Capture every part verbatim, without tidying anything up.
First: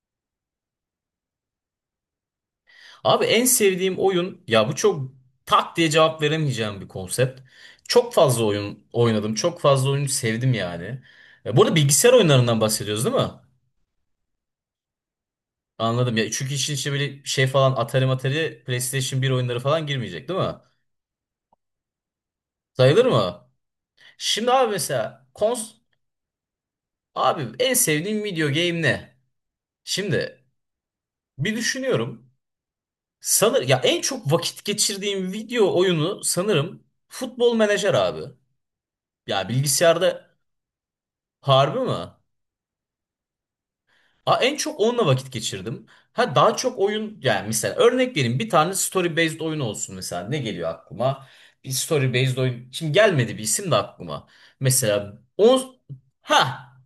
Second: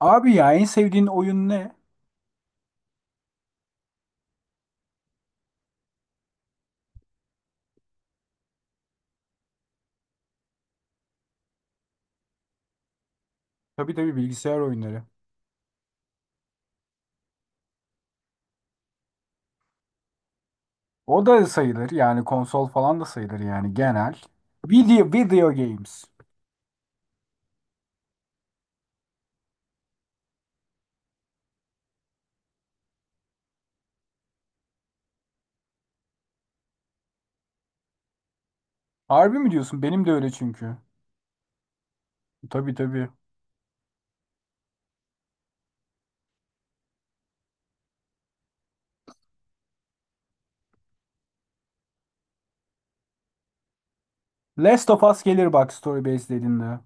Abi ya en sevdiğin oyun ne? Abi en sevdiğim oyun ya bu çok tak diye cevap veremeyeceğim bir konsept. Çok fazla oyun oynadım. Çok fazla oyunu sevdim yani. E, bu arada bilgisayar oyunlarından bahsediyoruz, değil mi? Tabii tabii bilgisayar oyunları. Anladım ya. Çünkü işin içine böyle şey falan Atari Matari PlayStation bir oyunları falan girmeyecek, değil mi? O da sayılır yani konsol falan da Sayılır sayılır mı? yani genel. Şimdi abi, Video, mesela video kons games. abi, en sevdiğim video game ne? Şimdi bir düşünüyorum. Sanır ya en çok vakit geçirdiğim video oyunu sanırım Futbol Menajer abi. Harbi Ya mi diyorsun? Benim de öyle bilgisayarda. çünkü. Harbi mi? Tabii tabii. Aa, en çok onunla vakit geçirdim. Ha, daha çok oyun yani, mesela örnek vereyim, bir tane story based oyun olsun, mesela ne geliyor aklıma? Bir story based oyun. Şimdi gelmedi bir isim de aklıma. Last of Mesela Us gelir bak on story based ha, dediğinde.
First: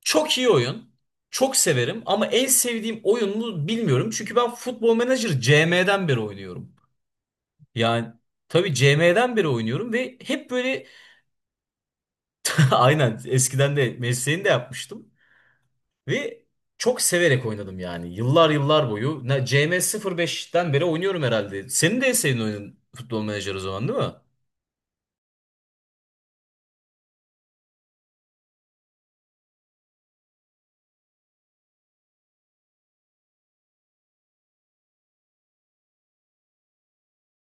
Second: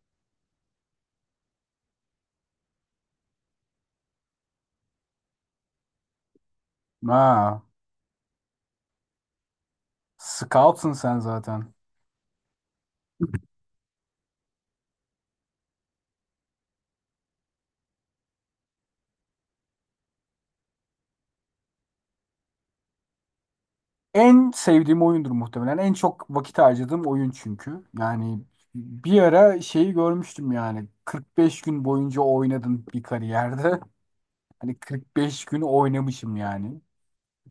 çok iyi oyun. Çok severim ama en sevdiğim oyun mu bilmiyorum. Çünkü ben Football Manager C M'den beri oynuyorum. Ha, Yani tabii C M'den beri oynuyorum ve hep böyle scout'sun sen zaten. aynen, eskiden de mesleğini de yapmıştım. Ve çok severek oynadım yani. Yıllar yıllar boyu. Ne- C M sıfır beşten beri oynuyorum herhalde. Senin de en sevdiğin oyunun futbol menajer o zaman, değil mi? En sevdiğim oyundur muhtemelen. En çok vakit harcadığım oyun çünkü. Yani bir ara şeyi görmüştüm yani. kırk beş gün boyunca oynadım bir kariyerde. Hani kırk beş gün oynamışım yani.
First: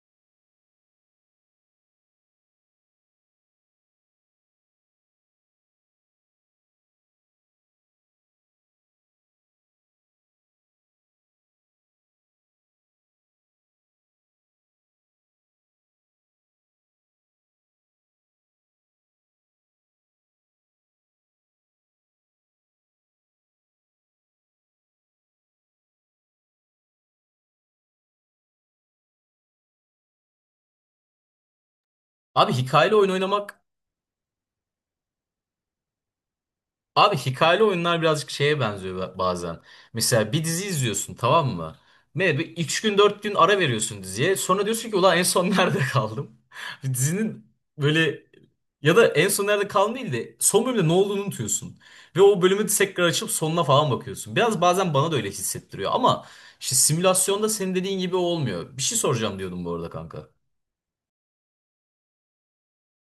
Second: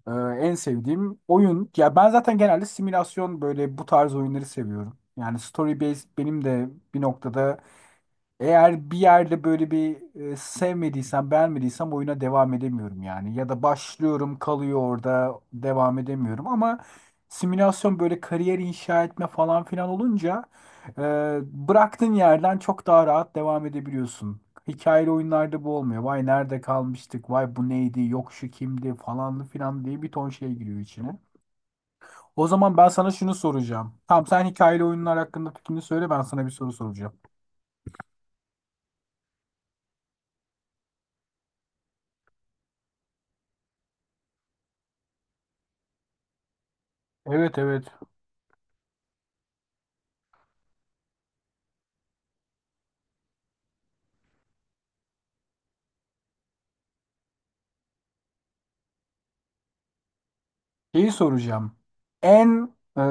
Ee, en sevdiğim oyun. Ya ben zaten genelde simülasyon böyle bu tarz oyunları seviyorum. Yani story based benim de bir noktada eğer bir yerde böyle bir e, sevmediysem, beğenmediysem oyuna devam edemiyorum yani. Ya da başlıyorum, kalıyor orada, devam edemiyorum. Ama simülasyon böyle kariyer inşa etme falan filan olunca e, bıraktığın yerden çok daha rahat devam edebiliyorsun. Hikayeli oyunlarda bu olmuyor. Vay nerede kalmıştık, vay bu neydi, yok şu kimdi Falan filan diye bir ton şey giriyor içine. O Abi zaman ben hikayeli oyun sana şunu oynamak soracağım. Tamam sen hikayeli oyunlar hakkında fikrini söyle ben sana bir soru Abi, soracağım. hikayeli oyunlar birazcık şeye benziyor ba- bazen. Mesela bir dizi izliyorsun, tamam mı? Ne bir üç gün dört gün ara veriyorsun diziye. Sonra diyorsun ki ulan en son nerede kaldım? Bir Dizinin Evet evet. böyle Ya da en son nerede kaldım değil de son bölümde ne olduğunu unutuyorsun. Ve o bölümü tekrar açıp sonuna falan bakıyorsun. Biraz bazen bana da öyle hissettiriyor ama işte simülasyonda senin dediğin gibi olmuyor. Bir şey soracağım diyordum bu arada kanka. Şeyi soracağım. En e,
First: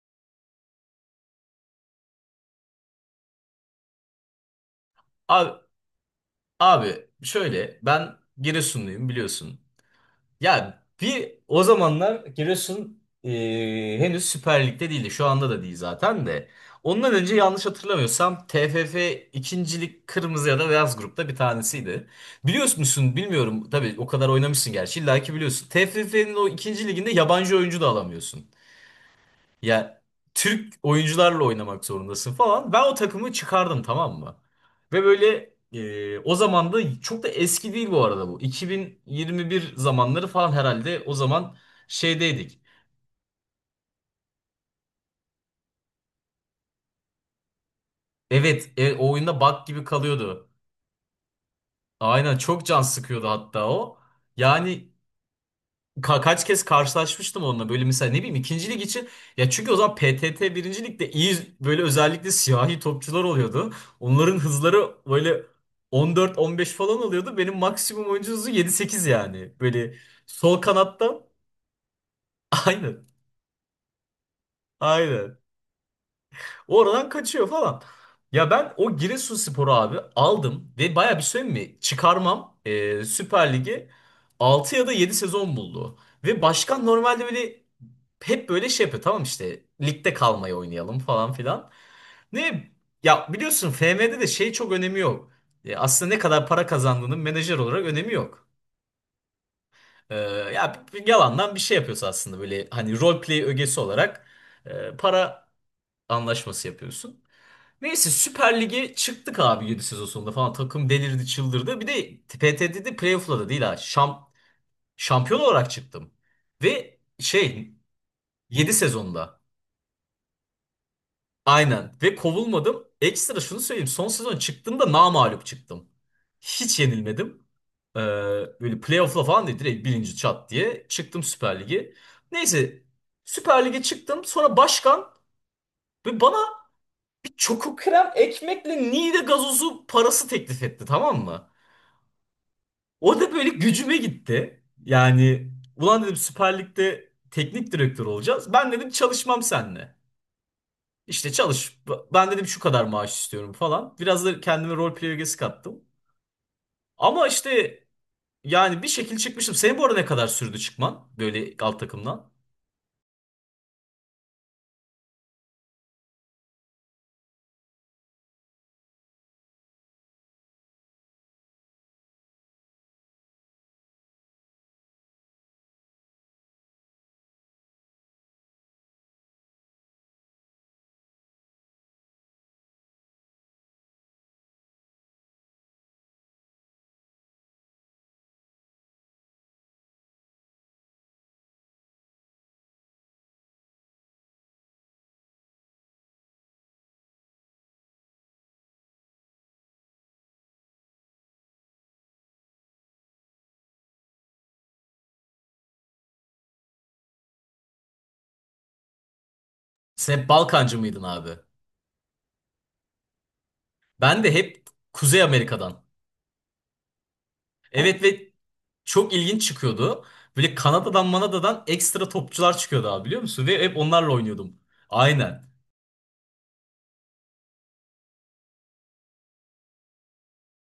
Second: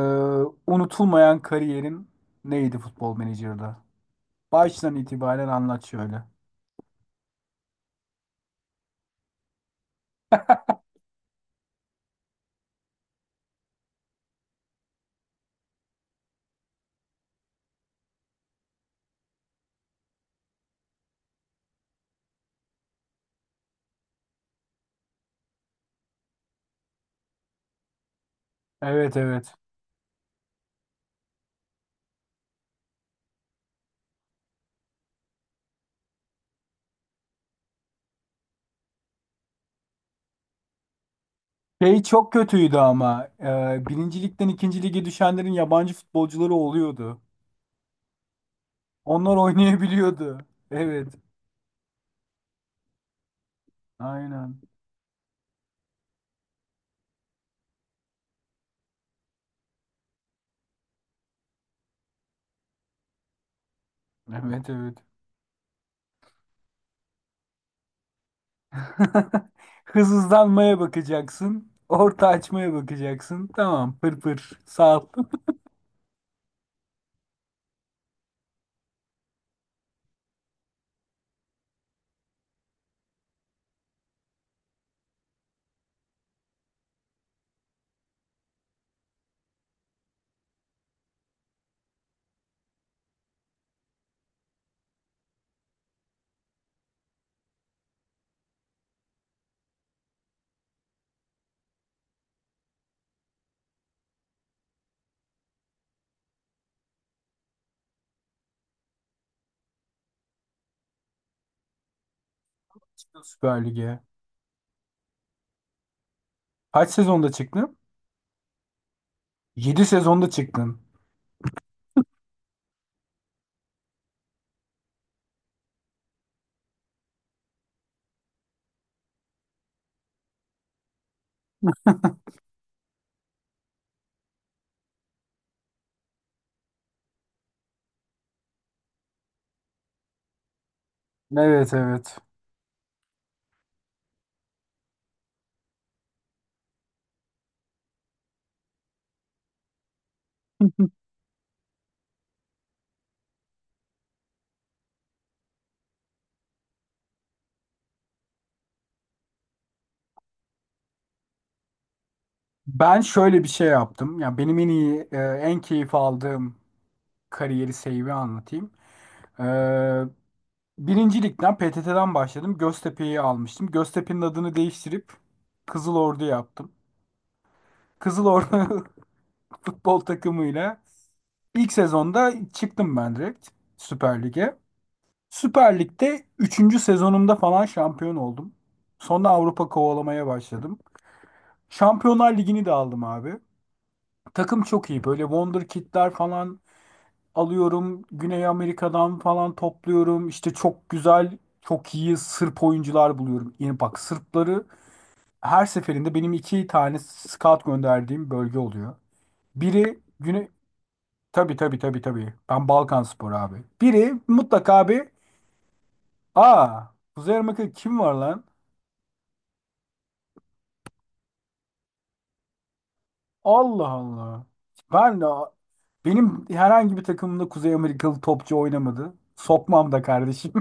unutulmayan kariyerin neydi Futbol Manager'da? Baştan itibaren Abi, anlat şöyle. abi şöyle, ben Giresunluyum biliyorsun. Ya bir o zamanlar Giresun eee, henüz Süper Lig'de değildi. Şu anda da değil zaten de. Ondan önce, yanlış hatırlamıyorsam, T F F ikincilik kırmızı ya da beyaz grupta bir tanesiydi. Biliyor musun bilmiyorum tabii, o kadar oynamışsın gerçi, illa ki biliyorsun. T F F'nin o ikinci liginde yabancı oyuncu da alamıyorsun. Evet evet. Ya Türk oyuncularla oynamak zorundasın falan. Ben o takımı çıkardım, tamam mı? Ve böyle, e, o zaman da çok da eski değil bu arada bu. iki bin yirmi bir zamanları falan herhalde, o zaman Şey çok şeydeydik. kötüydü ama. E, birinci ligden ikinci lige düşenlerin yabancı futbolcuları oluyordu. Evet, e, o Onlar oyunda bug gibi oynayabiliyordu. kalıyordu. Evet. Aynen, çok can sıkıyordu hatta o. Aynen. Yani Ka- kaç kez karşılaşmıştım onunla böyle, mesela ne bileyim, ikinci lig için ya, çünkü o zaman P T T birinci ligde iyi, böyle özellikle siyahi topçular oluyordu. Onların Evet hızları evet. böyle on dört, on beş falan oluyordu. Benim maksimum oyuncu hızı yedi, sekiz yani. Böyle Hız sol hızlanmaya kanatta. bakacaksın. Orta açmaya aynı bakacaksın. Tamam pır pır. Sağ atla. Aynen, oradan kaçıyor falan. Ya ben o Giresunspor'u abi aldım ve baya bir, söyleyeyim mi? Çıkarmam e, Süper Lig'i altı ya da yedi sezon buldu. Ve başkan normalde böyle, hep böyle şey yapıyor, tamam işte ligde kalmayı oynayalım falan filan. Ne ya, biliyorsun F M'de de şey çok önemi yok. E, aslında ne kadar para kazandığının menajer olarak önemi yok. E, Ya bir- bir yalandan bir şey yapıyorsun aslında, böyle hani, role play ögesi olarak e, para anlaşması yapıyorsun. Neyse, Süper Lig'e çıktık abi yedi sezon sonunda falan. Takım delirdi, çıldırdı. Bir de P T T'de playoff'la da değil Süper ha. Lig'e. Şam, şampiyon olarak çıktım. Kaç Ve sezonda şey, çıktın? yedi sezonda. Yedi sezonda çıktın. Aynen. Ve kovulmadım. Ekstra şunu söyleyeyim. Son sezon çıktığımda namağlup çıktım. Hiç yenilmedim. Ee, Böyle playoff'la falan değil. Direkt birinci, çat diye çıktım Süper Lig'e. Neyse, Süper Lig'e çıktım. Sonra başkan ve bana bir çoku krem ekmekle Niğde gazozu parası teklif etti, tamam mı? Evet evet. O da böyle gücüme gitti. Yani ulan dedim, Süper Lig'de teknik direktör olacağız. Ben dedim çalışmam seninle. İşte çalış. Ben dedim şu kadar maaş istiyorum falan. Biraz da kendime rol play ögesi kattım. Ama işte yani bir şekil çıkmıştım. Senin bu arada ne kadar sürdü çıkman böyle alt takımdan? Ben şöyle bir şey yaptım. Ya benim en iyi, e, en keyif aldığım kariyeri save'i anlatayım. Ee, Birinci ligden P T T'den başladım. Göztepe'yi almıştım. Göztepe'nin adını değiştirip Kızıl Ordu yaptım. Kızıl Ordu futbol takımıyla ilk sezonda çıktım ben direkt Süper Lig'e. Süper Lig'de üçüncü sezonumda falan şampiyon oldum. Sonra Avrupa kovalamaya başladım. Şampiyonlar Ligi'ni de aldım abi. Takım çok iyi. Böyle Wonder Kid'ler falan alıyorum. Güney Amerika'dan falan topluyorum. İşte çok güzel, çok iyi Sırp oyuncular buluyorum. Yani bak Sırpları her seferinde benim iki tane scout gönderdiğim bölge oluyor. Biri Sen hep Güney... Balkancı mıydın abi? Tabii tabii tabii tabii. Ben Balkanspor abi. Biri Ben de hep mutlaka bir... Kuzey Amerika'dan. Aa, Kuzey Amerika'da kim Evet, var ve lan? çok ilginç çıkıyordu. Böyle Kanada'dan Manada'dan ekstra topçular çıkıyordu abi, biliyor musun? Ve hep Allah onlarla Allah. oynuyordum. Ben de... Aynen. Benim herhangi bir takımımda Kuzey Amerikalı topçu oynamadı. Sokmam da kardeşim.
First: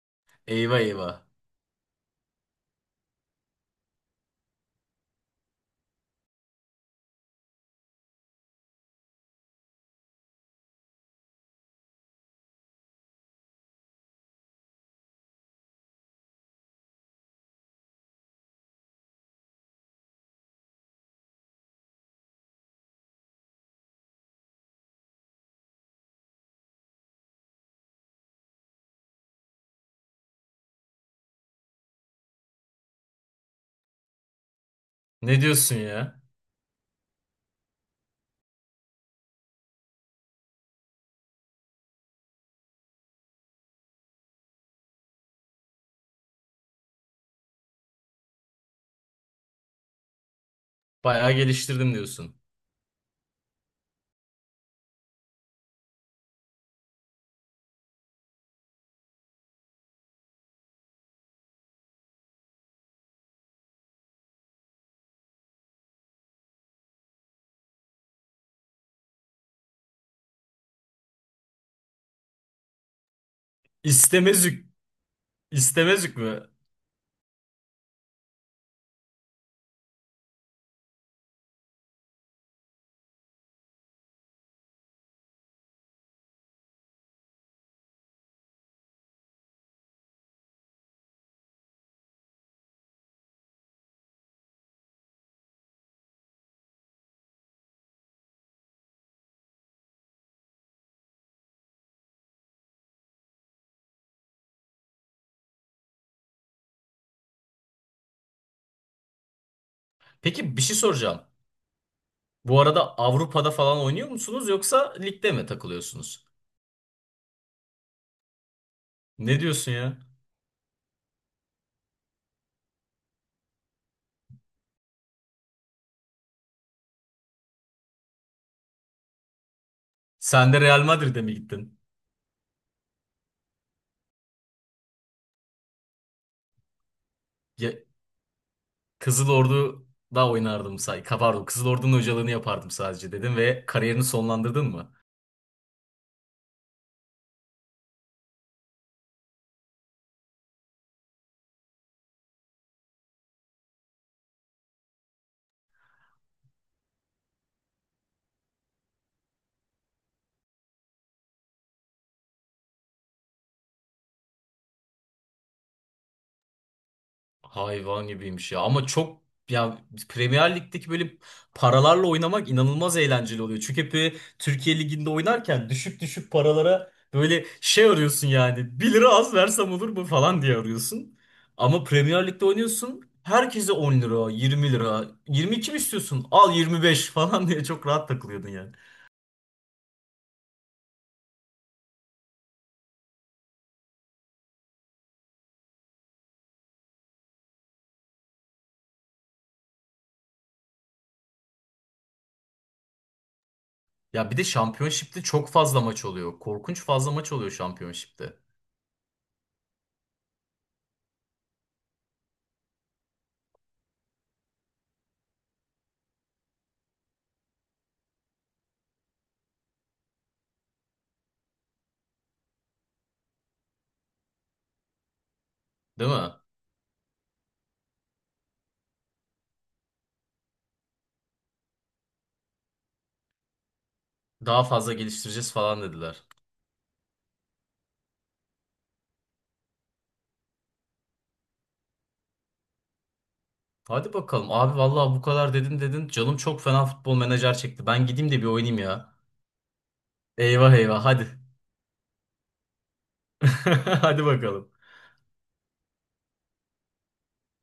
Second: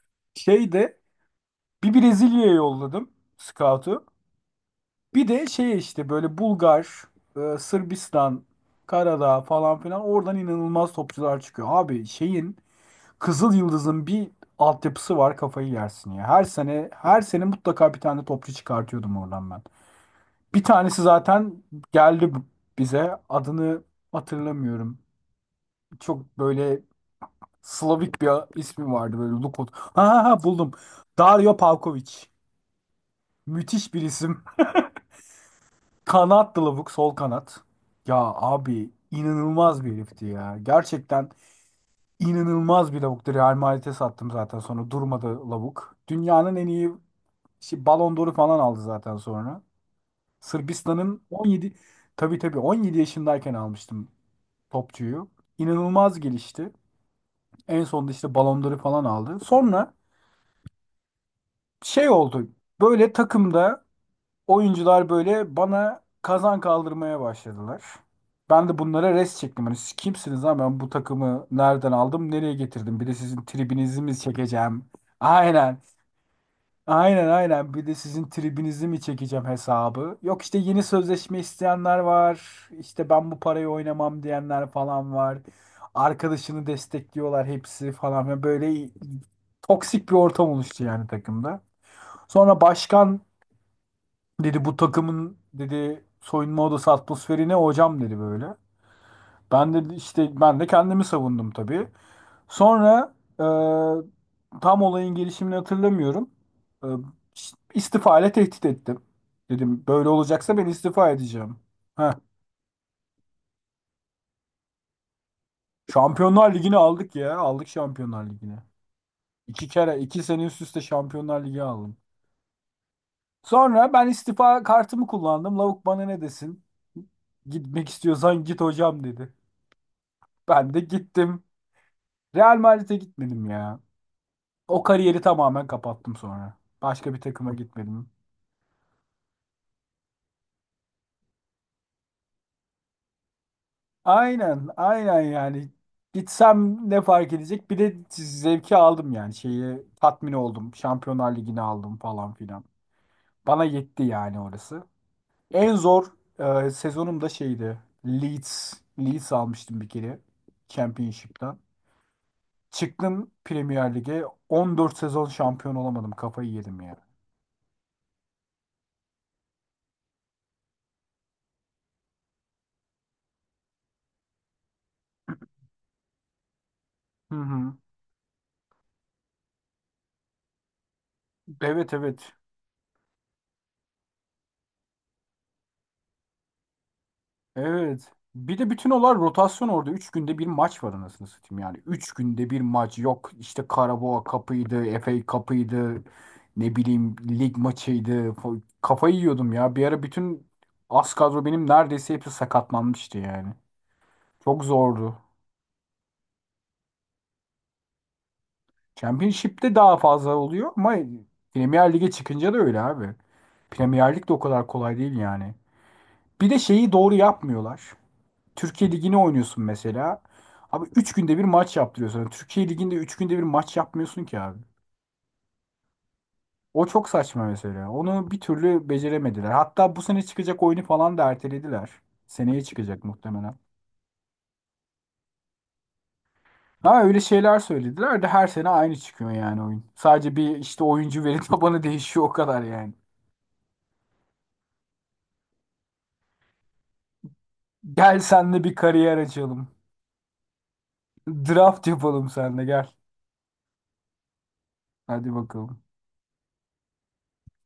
Şey Eyvah de eyvah. Bir Brezilya'ya yolladım scout'u. Bir de şey işte böyle Bulgar, e, Sırbistan, Karadağ falan filan oradan inanılmaz topçular çıkıyor. Abi şeyin Kızıl Yıldız'ın bir altyapısı var kafayı yersin ya. Her sene her sene mutlaka bir tane topçu çıkartıyordum oradan ben. Bir tanesi zaten geldi b- bize. Adını hatırlamıyorum. Çok böyle Slavik bir ismi vardı böyle Lukot. Ha ha ha buldum. Dario Pavkovic. Müthiş bir isim. Ne diyorsun ya? Kanat Lavuk sol kanat. Ya abi inanılmaz bir herifti ya. Gerçekten inanılmaz bir lavuktu. Real Madrid'e sattım zaten sonra durmadı lavuk. Dünyanın en iyi şey, Ballon d'Or'u falan aldı zaten sonra. Sırbistan'ın Bayağı on yedi geliştirdim diyorsun. tabii tabii on yedi yaşındayken almıştım topçuyu. İnanılmaz gelişti. En sonunda işte Ballon d'Or'u falan aldı. Sonra şey oldu. Böyle takımda Oyuncular böyle bana kazan kaldırmaya başladılar. Ben de bunlara res çektim. Hani siz kimsiniz ha ben bu takımı nereden aldım nereye getirdim? Bir de sizin tribinizi mi İstemezük. çekeceğim? Aynen. İstemezük mü? Aynen aynen. Bir de sizin tribinizi mi çekeceğim hesabı? Yok işte yeni sözleşme isteyenler var. İşte ben bu parayı oynamam diyenler falan var. Arkadaşını destekliyorlar hepsi falan. ve Böyle toksik bir ortam oluştu yani takımda. Sonra başkan Dedi bu takımın dedi soyunma odası atmosferi ne hocam dedi böyle. Ben de işte ben de kendimi savundum tabii. Sonra e, tam olayın gelişimini hatırlamıyorum. E, istifa ile tehdit ettim. Dedim böyle Peki, olacaksa bir ben şey istifa soracağım. edeceğim. Heh, Bu arada Avrupa'da falan oynuyor musunuz yoksa ligde mi takılıyorsunuz? Şampiyonlar Ligi'ni aldık ya. Aldık Şampiyonlar Ligi'ni. Ne İki diyorsun ya? kere iki sene üst üste Şampiyonlar Ligi aldım. Sonra ben istifa kartımı kullandım. Lavuk bana ne desin? Gitmek istiyorsan git hocam dedi. Sen de Ben de Real Madrid'e mi gittim. gittin? Real Madrid'e gitmedim ya. O kariyeri tamamen kapattım sonra. Başka bir takıma Ya, gitmedim. Kızıl Ordu'da oynardım say. Pardon, Kızıl Ordu'nun hocalığını yapardım sadece dedim ve kariyerini sonlandırdın Aynen, mı? aynen yani. Gitsem ne fark edecek? Bir de zevki aldım yani. Şeyi tatmin oldum. Şampiyonlar Ligi'ni aldım falan filan. Bana yetti yani orası. En zor e, sezonum da şeydi. Leeds. Leeds almıştım bir kere. Championship'ten. Çıktım Premier Lig'e. on dört sezon şampiyon olamadım. Kafayı yedim ya. Hayvan gibiymiş ya, ama çok ya, Premier Lig'deki böyle paralarla oynamak inanılmaz eğlenceli oluyor. Çünkü hep böyle Türkiye Ligi'nde oynarken düşük düşük paralara Hı böyle hı. şey arıyorsun yani, bir lira az versem olur mu falan diye arıyorsun. Ama Evet Premier evet. Lig'de oynuyorsun, herkese on lira, yirmi lira, yirmi iki mi istiyorsun al yirmi beş falan diye çok rahat Evet. takılıyordun Bir de yani. bütün olay rotasyon orada. Üç günde bir maç var anasını satayım yani. Üç günde bir maç yok. İşte Karabağ kapıydı, F A kapıydı, ne bileyim lig maçıydı. Fa- Kafayı yiyordum ya. Bir ara bütün az kadro benim neredeyse hepsi sakatlanmıştı yani. Ya bir de Çok zordu. Championship'te çok fazla maç oluyor. Korkunç fazla maç oluyor Championship'te. Championship'te daha fazla oluyor ama Premier Lig'e çıkınca da öyle abi. Premier Lig de o kadar kolay değil yani. Bir de şeyi doğru yapmıyorlar. Türkiye Ligi'ne oynuyorsun mesela. Abi üç günde bir maç yaptırıyorsun. Yani Türkiye Ligi'nde üç günde bir maç yapmıyorsun ki abi. Değil mi? O çok saçma mesela. Onu bir türlü beceremediler. Hatta bu sene çıkacak oyunu falan da ertelediler. Seneye çıkacak muhtemelen. Daha fazla geliştireceğiz falan dediler. Ha öyle şeyler söylediler de her sene aynı çıkıyor yani oyun. Sadece bir işte oyuncu veri tabanı değişiyor o kadar yani. Hadi bakalım abi, vallahi bu kadar dedin dedin. Canım çok fena futbol menajer çekti. Ben Gel gideyim de bir senle bir oynayayım ya. kariyer açalım. Eyvah eyvah, hadi. Draft yapalım senle gel. Hadi bakalım. Hadi bakalım.